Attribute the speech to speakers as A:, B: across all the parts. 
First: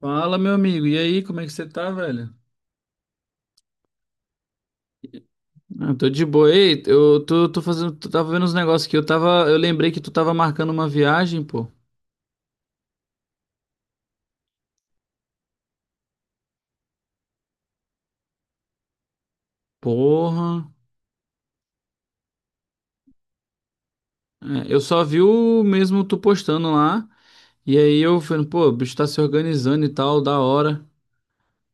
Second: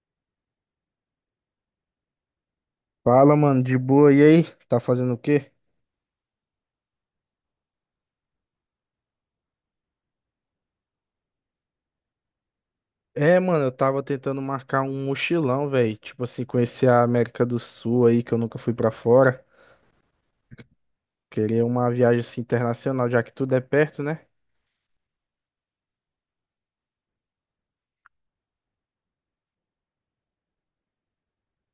A: Fala, meu amigo. E aí, como é que você tá, velho?
B: Fala, mano, de boa. E aí? Tá fazendo o quê?
A: Ah, tô de boa. Ei, eu tô fazendo. Tu tava vendo uns negócios aqui. Eu tava. Eu lembrei que tu tava marcando uma viagem, pô.
B: É, mano, eu tava tentando marcar um mochilão, velho. Tipo assim, conhecer a América do Sul aí, que eu nunca fui pra fora.
A: Porra.
B: Queria uma viagem assim internacional, já que tudo é perto, né?
A: É, eu só vi o mesmo tu postando lá. E aí eu falando, pô, o bicho tá se organizando e tal, da hora.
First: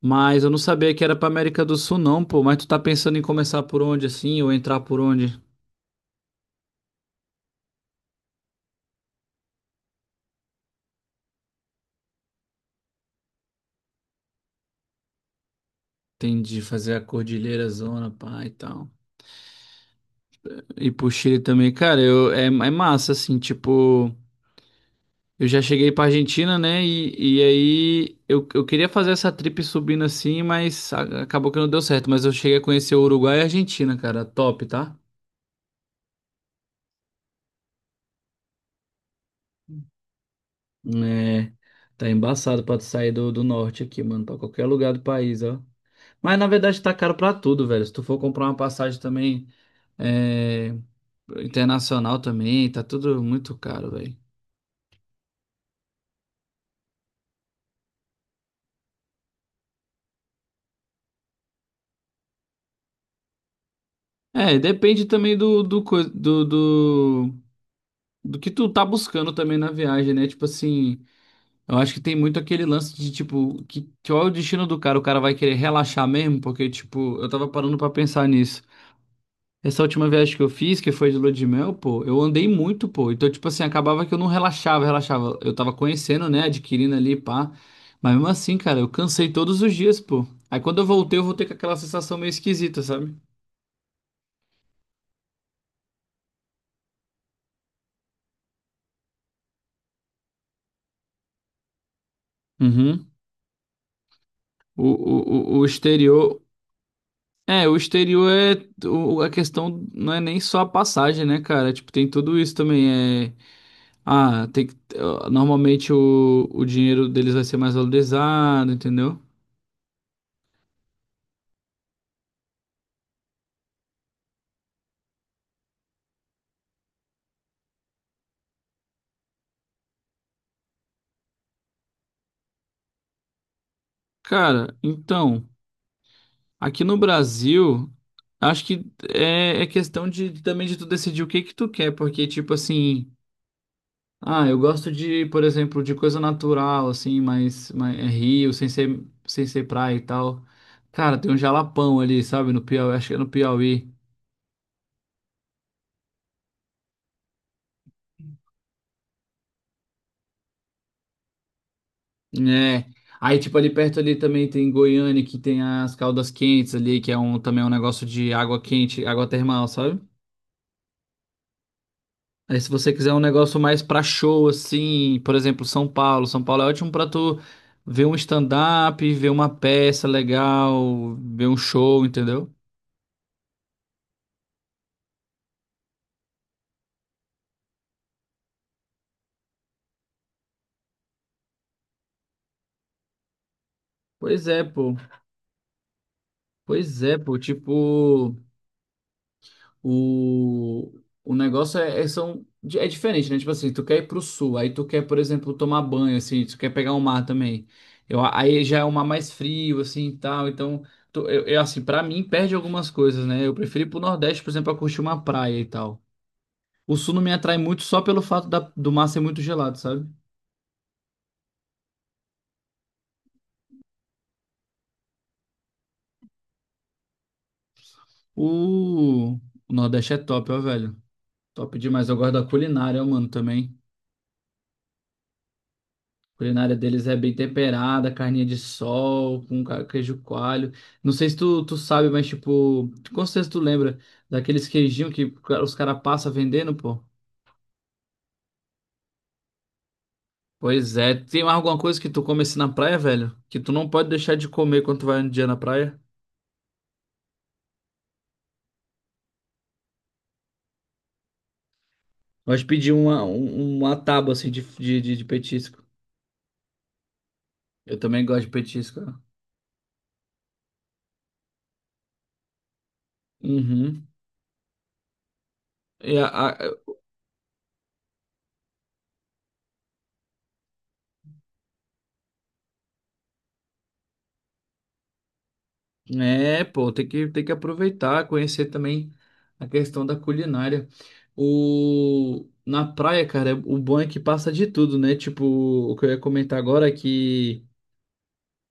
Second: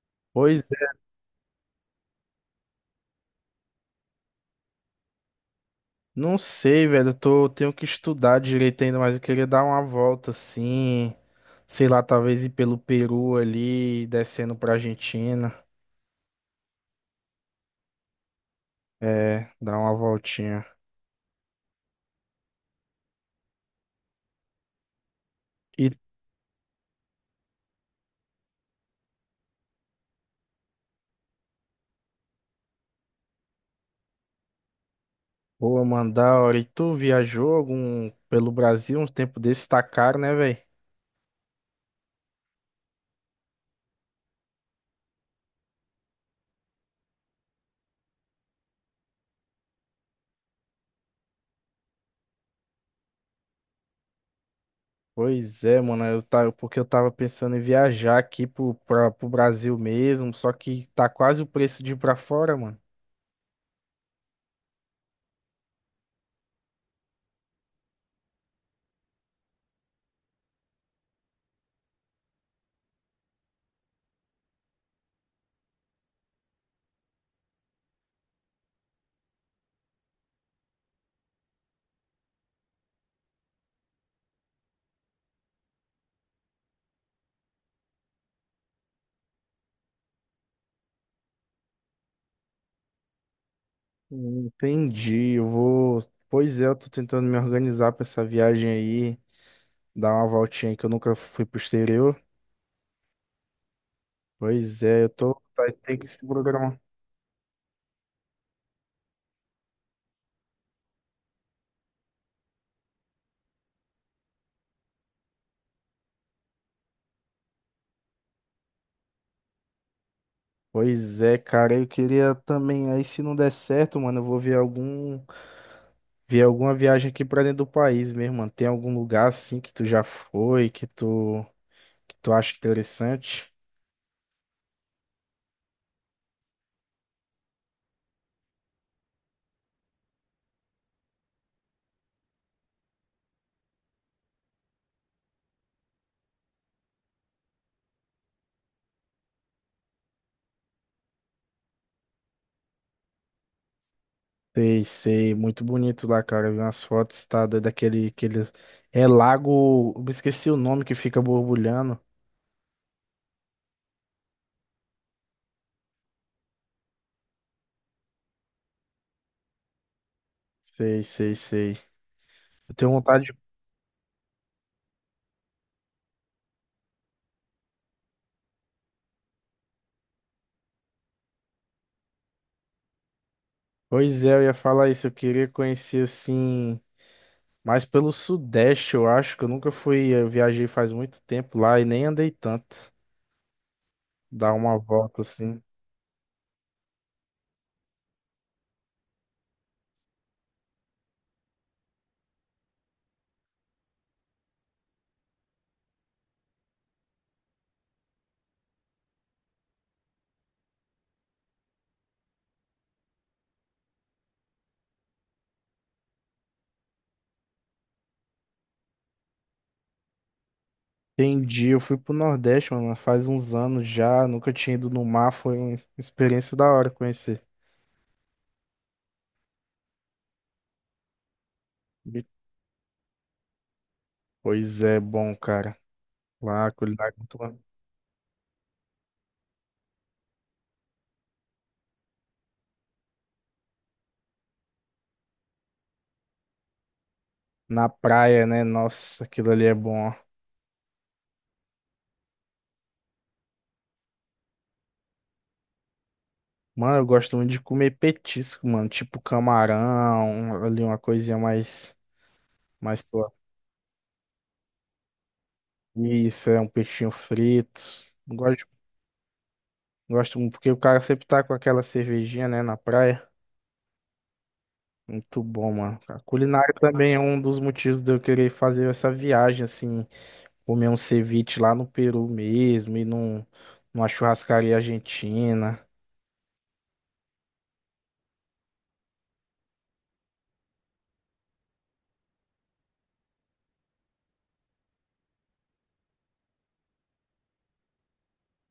A: Mas eu não
B: Pois
A: sabia
B: é.
A: que era pra América do Sul, não, pô. Mas tu tá pensando em começar por onde, assim, ou entrar por onde?
B: Não sei, velho. Tenho que estudar direito ainda, mas eu queria dar uma volta assim. Sei lá, talvez ir pelo Peru ali, descendo pra Argentina.
A: Entendi, fazer a Cordilheira Zona, pá, e tal.
B: É, dar uma voltinha.
A: E pro Chile também, cara, é massa, assim, tipo. Eu já cheguei
B: E
A: pra Argentina, né? E aí eu queria fazer essa trip subindo assim, mas acabou que não deu certo. Mas eu cheguei a conhecer o Uruguai e a Argentina, cara. Top, tá?
B: Boa, mano, da E tu viajou algum pelo Brasil um tempo desse? Tá caro, né, velho?
A: É, tá embaçado pra tu sair do norte aqui, mano. Pra qualquer lugar do país, ó. Mas na verdade tá caro pra tudo, velho. Se tu for comprar uma passagem também é, internacional também, tá tudo muito caro, velho.
B: Pois é, mano. Eu tava, porque eu tava pensando em viajar aqui pro Brasil mesmo, só que tá quase o preço de ir pra fora, mano.
A: É, depende também do, do, coi- do, do do que tu tá buscando também na viagem, né? Tipo assim. Eu acho que tem muito aquele lance de, tipo, que, qual é o destino do cara? O cara vai querer relaxar mesmo? Porque, tipo, eu tava parando pra pensar nisso. Essa última viagem que eu fiz, que foi de lua de mel, pô, eu andei muito, pô. Então, tipo assim, acabava que eu não relaxava. Eu tava conhecendo, né, adquirindo ali, pá. Mas mesmo assim, cara, eu cansei todos os dias, pô. Aí quando eu voltei com aquela sensação meio esquisita, sabe?
B: Entendi. Eu vou. Pois é, eu tô tentando me organizar pra essa viagem aí, dar uma voltinha aí que eu nunca fui pro exterior.
A: Uhum.
B: Pois
A: O,
B: é, eu tô.
A: o, o o
B: Vai ter que se
A: exterior.
B: programar.
A: É, o exterior é. A questão não é nem só a passagem, né, cara? Tipo, tem tudo isso também. É. Ah, tem que, normalmente o dinheiro deles vai ser mais valorizado, entendeu?
B: Pois é, cara, eu queria também. Aí se não der certo, mano, eu vou ver algum. Ver alguma viagem aqui pra dentro do país mesmo, mano. Tem algum lugar assim que tu já foi, que tu acha interessante?
A: Cara, então, aqui no Brasil, acho que é, é questão de também de tu decidir o que que tu quer, porque tipo assim, ah, eu gosto de, por exemplo, de coisa natural, assim, mais é rio, sem ser praia e tal. Cara, tem um jalapão ali, sabe, no Piauí, acho que é no Piauí.
B: Sei, sei, muito bonito lá, cara. Eu vi umas fotos, tá doido, aquele, é lago, eu esqueci o nome que fica borbulhando.
A: É. Aí, tipo, ali perto ali também tem Goiânia, que tem as caldas quentes ali, que é um, também é um negócio de água quente, água termal, sabe?
B: Sei, sei, sei.
A: Aí, se
B: Eu tenho
A: você quiser um
B: vontade de…
A: negócio mais pra show, assim, por exemplo, São Paulo. São Paulo é ótimo pra tu ver um stand-up, ver uma peça legal, ver um show, entendeu?
B: Pois é, eu ia falar isso, eu queria conhecer assim, mais pelo Sudeste, eu acho, que eu nunca fui, eu viajei faz muito tempo lá e nem andei tanto.
A: Pois
B: Dar
A: é,
B: uma
A: pô.
B: volta assim.
A: Pois é, pô. Tipo. o o negócio é é, são é diferente, né? Tipo assim, tu quer ir pro sul, aí tu quer, por exemplo, tomar banho assim, tu quer pegar o mar também. Eu, aí já é um mar mais frio assim e tal. Então, assim, para mim perde algumas coisas, né? Eu prefiro ir pro nordeste, por exemplo, para curtir uma praia e tal. O sul não me atrai muito só pelo fato da do mar ser muito gelado, sabe?
B: Entendi, eu fui pro Nordeste, mano, faz uns anos já, nunca tinha ido no mar, foi uma experiência da hora conhecer.
A: O o nordeste é top, ó, velho. Top demais. Eu
B: Bi-
A: gosto da culinária, ó, mano, também.
B: Pois é, bom, cara.
A: A
B: Lá,
A: culinária deles
B: culinária
A: é
B: é
A: bem
B: muito boa.
A: temperada, carninha de sol, com queijo coalho. Não sei se tu sabe, mas tipo, com certeza tu lembra daqueles queijinhos que os caras passam vendendo, pô.
B: Na praia, né? Nossa, aquilo ali é bom.
A: Pois é, tem mais alguma coisa que tu come assim na praia, velho? Que tu não pode deixar de comer quando tu vai um dia na praia?
B: Mano, eu gosto muito de comer petisco, mano, tipo camarão, ali uma coisinha mais
A: Gosto de pedir
B: mais sua.
A: uma tábua assim de petisco.
B: Isso, é um peixinho frito.
A: Eu também gosto de
B: Gosto,
A: petisco, ó.
B: gosto muito, porque o cara sempre tá com aquela cervejinha, né, na praia.
A: Uhum.
B: Muito bom, mano.
A: E
B: A
A: a,
B: culinária
A: a-
B: também é um dos motivos de eu querer fazer essa viagem, assim, comer um ceviche lá no Peru mesmo e numa churrascaria argentina.
A: É, pô, tem que aproveitar, conhecer também a questão da culinária. O... Na praia, cara, o bom é que passa de tudo, né? Tipo, o que eu ia comentar agora é que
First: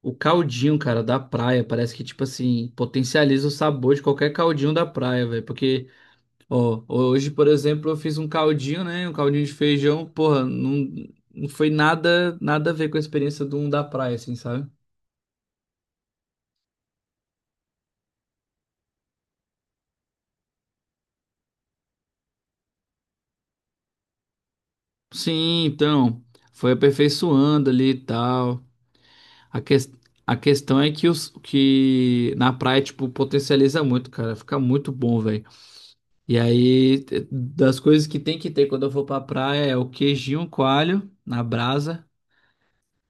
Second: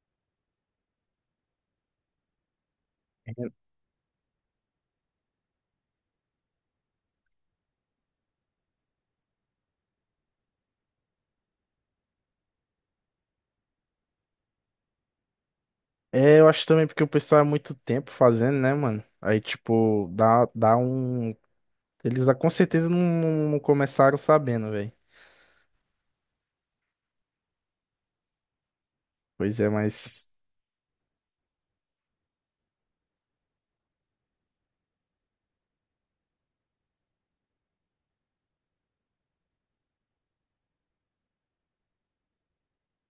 A: o caldinho, cara, da praia, parece que, tipo assim, potencializa
B: É,
A: o sabor de qualquer caldinho da praia, velho. Porque, ó, hoje, por exemplo, eu fiz um caldinho, né? Um caldinho de feijão, porra, não foi nada a ver com a experiência do um da praia, assim, sabe?
B: é, eu acho também porque o pessoal é muito tempo fazendo, né, mano? Aí, tipo, dá um. Com certeza não começaram sabendo, velho.
A: Sim, então, foi aperfeiçoando ali e tal.
B: Pois
A: A,
B: é,
A: ques-
B: mas.
A: a questão é que, os, que na praia, tipo, potencializa muito, cara. Fica muito bom, velho. E aí, das coisas que tem que ter quando eu for pra praia é o queijinho coalho na brasa.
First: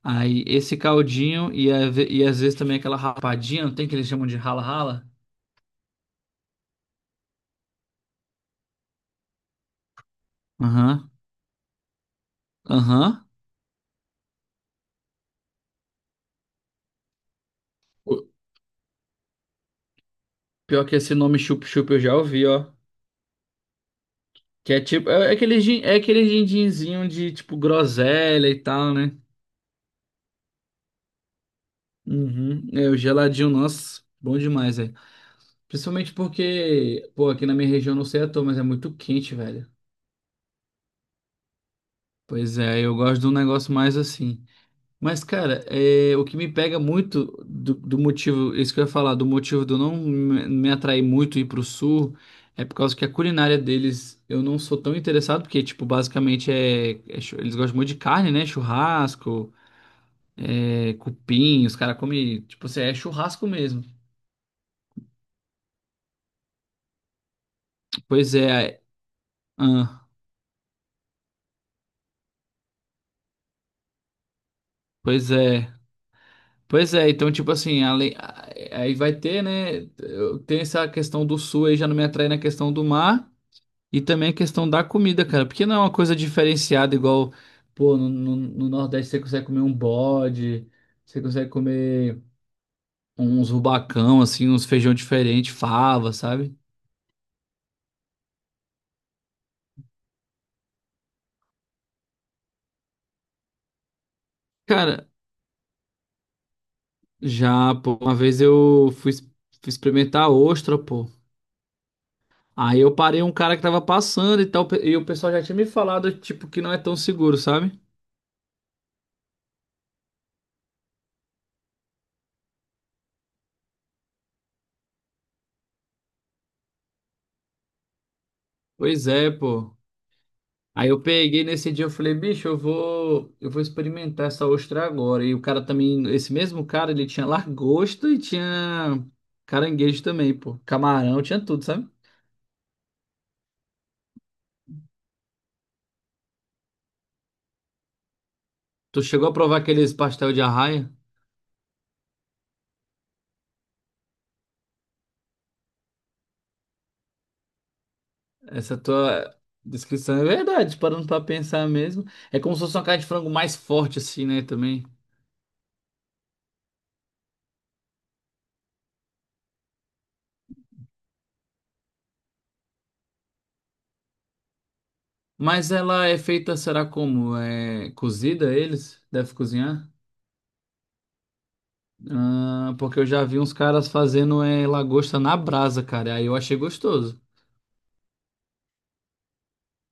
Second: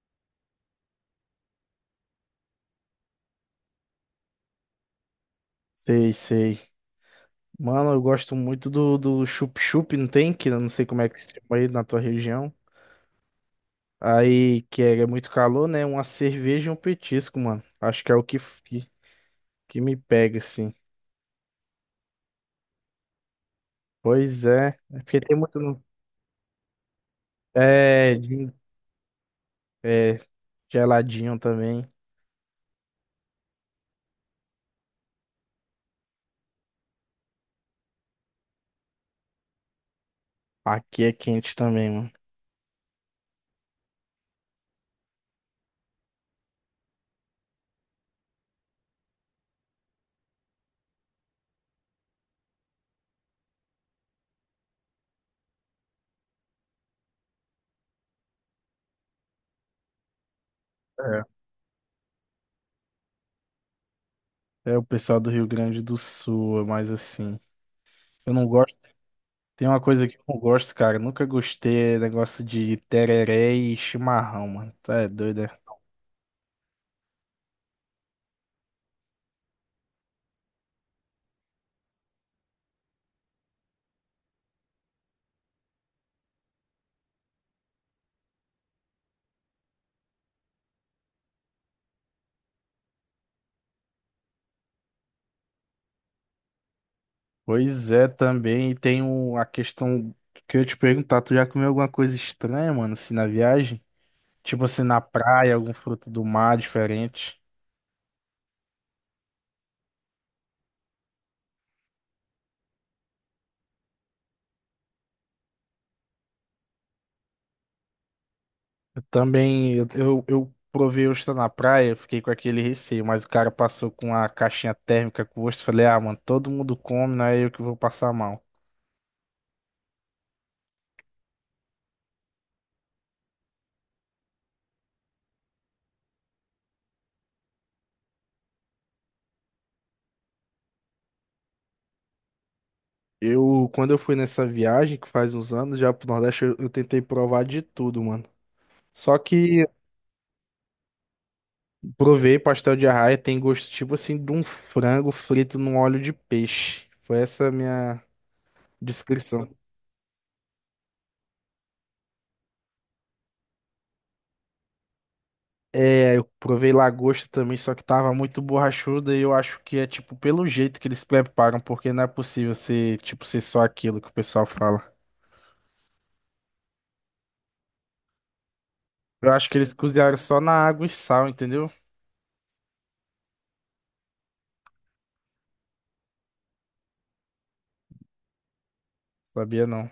A: Aí, esse caldinho e, e às vezes também aquela rapadinha, não tem que eles chamam de rala-rala?
B: Sei, sei. Mano, eu gosto muito do chup-chup, não tem? Que eu não sei como é
A: Aham,
B: que se chama aí na tua região.
A: aham.
B: Aí, que é, é muito calor, né? Uma cerveja e um petisco, mano. Acho que é o
A: O-
B: que, que me pega, assim.
A: Pior que esse nome chup-chup eu já ouvi, ó.
B: Pois
A: Que
B: é.
A: é
B: É
A: tipo,
B: porque
A: é
B: tem
A: aquele,
B: muito.
A: é aquele gindinzinho de, tipo,
B: É,
A: groselha
B: de-
A: e tal, né?
B: é, geladinho também.
A: Uhum. É, o geladinho, nossa, bom demais, velho. Principalmente porque, pô, aqui na minha região não sei à toa, mas é muito quente, velho.
B: Aqui é quente também, mano.
A: Pois é, eu gosto de um negócio mais assim. Mas, cara, é, o que me pega muito do motivo, isso que eu ia falar, do motivo de eu não me atrair muito ir pro sul, é por causa que a culinária deles eu não sou tão interessado, porque, tipo, basicamente eles gostam muito de carne, né? Churrasco, é,
B: É.
A: cupim, os caras comem, tipo, assim, é churrasco mesmo.
B: É o pessoal do Rio Grande do Sul, é mais assim. Eu
A: Pois
B: não gosto.
A: é,
B: Tem uma
A: ah,
B: coisa que eu não gosto, cara. Nunca gostei, é negócio de tereré e chimarrão, mano. Tá é
A: Pois
B: doido, é?
A: é. Pois é, então, tipo assim, aí vai ter, né? Tem essa questão do sul, aí já não me atrai na questão do mar e também a questão da comida, cara. Porque não é uma coisa diferenciada igual, pô, no Nordeste você consegue comer um bode, você consegue comer uns rubacão, assim, uns feijão diferente, fava, sabe?
B: Pois é, também e tem a questão que eu ia te perguntar, tu já comeu alguma coisa estranha, mano, assim, na viagem? Tipo assim, na
A: Cara,
B: praia, algum fruto do mar diferente.
A: já, pô, uma vez eu fui, fui experimentar a ostra, pô. Aí eu parei um cara que tava passando e tal, e o pessoal já tinha me falado, tipo, que não é tão seguro, sabe?
B: Eu também, eu provei ostra na praia, eu fiquei com aquele receio, mas o cara passou com a caixinha térmica com ostra, eu falei, ah, mano, todo mundo come, não é eu que vou passar mal.
A: Pois é, pô. Aí eu peguei nesse dia, eu falei, bicho, eu vou experimentar essa ostra agora. E o cara também, esse mesmo cara, ele tinha lagosta e tinha caranguejo também, pô. Camarão, tinha tudo, sabe?
B: Eu, quando eu fui nessa viagem, que faz uns anos, já pro Nordeste, eu tentei provar de tudo, mano.
A: Tu
B: Só
A: chegou a provar
B: que
A: aqueles pastel de arraia?
B: provei pastel de arraia, tem gosto tipo assim de um frango frito num óleo de peixe. Foi essa a minha
A: Essa tua
B: descrição.
A: descrição é verdade, parando pra pensar mesmo. É como se fosse uma carne de frango mais forte, assim, né, também.
B: É, eu provei lagosta também, só que tava muito borrachuda e eu acho que é tipo pelo jeito que eles preparam, porque não é possível ser tipo ser só aquilo que o pessoal fala.
A: Mas ela é feita, será como? É cozida eles?
B: Eu
A: Deve
B: acho que eles
A: cozinhar?
B: cozinharam só na água e sal, entendeu?
A: Ah, porque eu já vi uns caras fazendo é, lagosta na brasa, cara. E aí eu achei gostoso.
B: Sabia não.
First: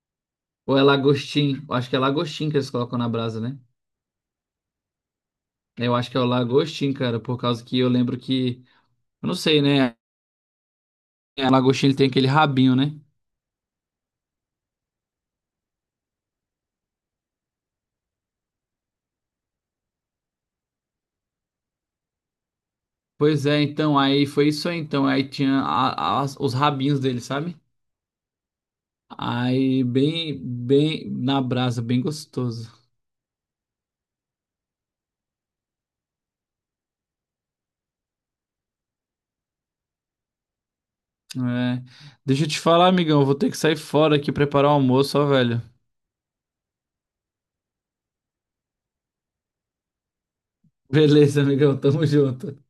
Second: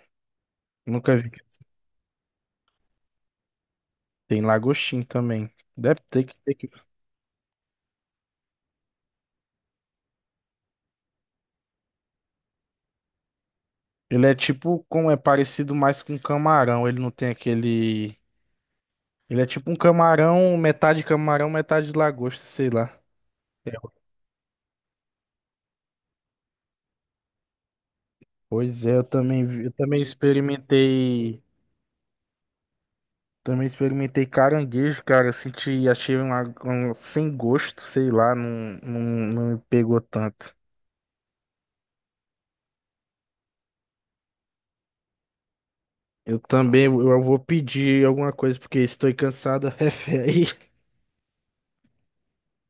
A: Ou é
B: Nunca vi.
A: lagostim? Eu acho que é lagostim que eles colocam na brasa, né?
B: Tem lagostim também.
A: Eu
B: Deve
A: acho que é
B: ter
A: o
B: que ter que.
A: lagostim, cara, por causa que eu lembro que. Eu não sei, né? A lagostim ele tem aquele rabinho, né?
B: Ele é tipo, como é parecido mais com camarão, ele não tem aquele… Ele é tipo um camarão, metade lagosta, sei lá.
A: Pois é,
B: É.
A: então, aí foi isso aí, então. Aí tinha os rabinhos dele, sabe?
B: Pois é, eu também,
A: Aí bem, bem na brasa, bem gostoso.
B: também experimentei caranguejo, cara. Eu senti, achei um, um sem gosto, sei lá, não me pegou tanto.
A: É. Deixa eu te falar, amigão, eu vou ter que sair fora aqui preparar o almoço, ó, velho.
B: Eu também, eu vou pedir alguma coisa porque estou cansado, refé.
A: Beleza, amigão, tamo junto.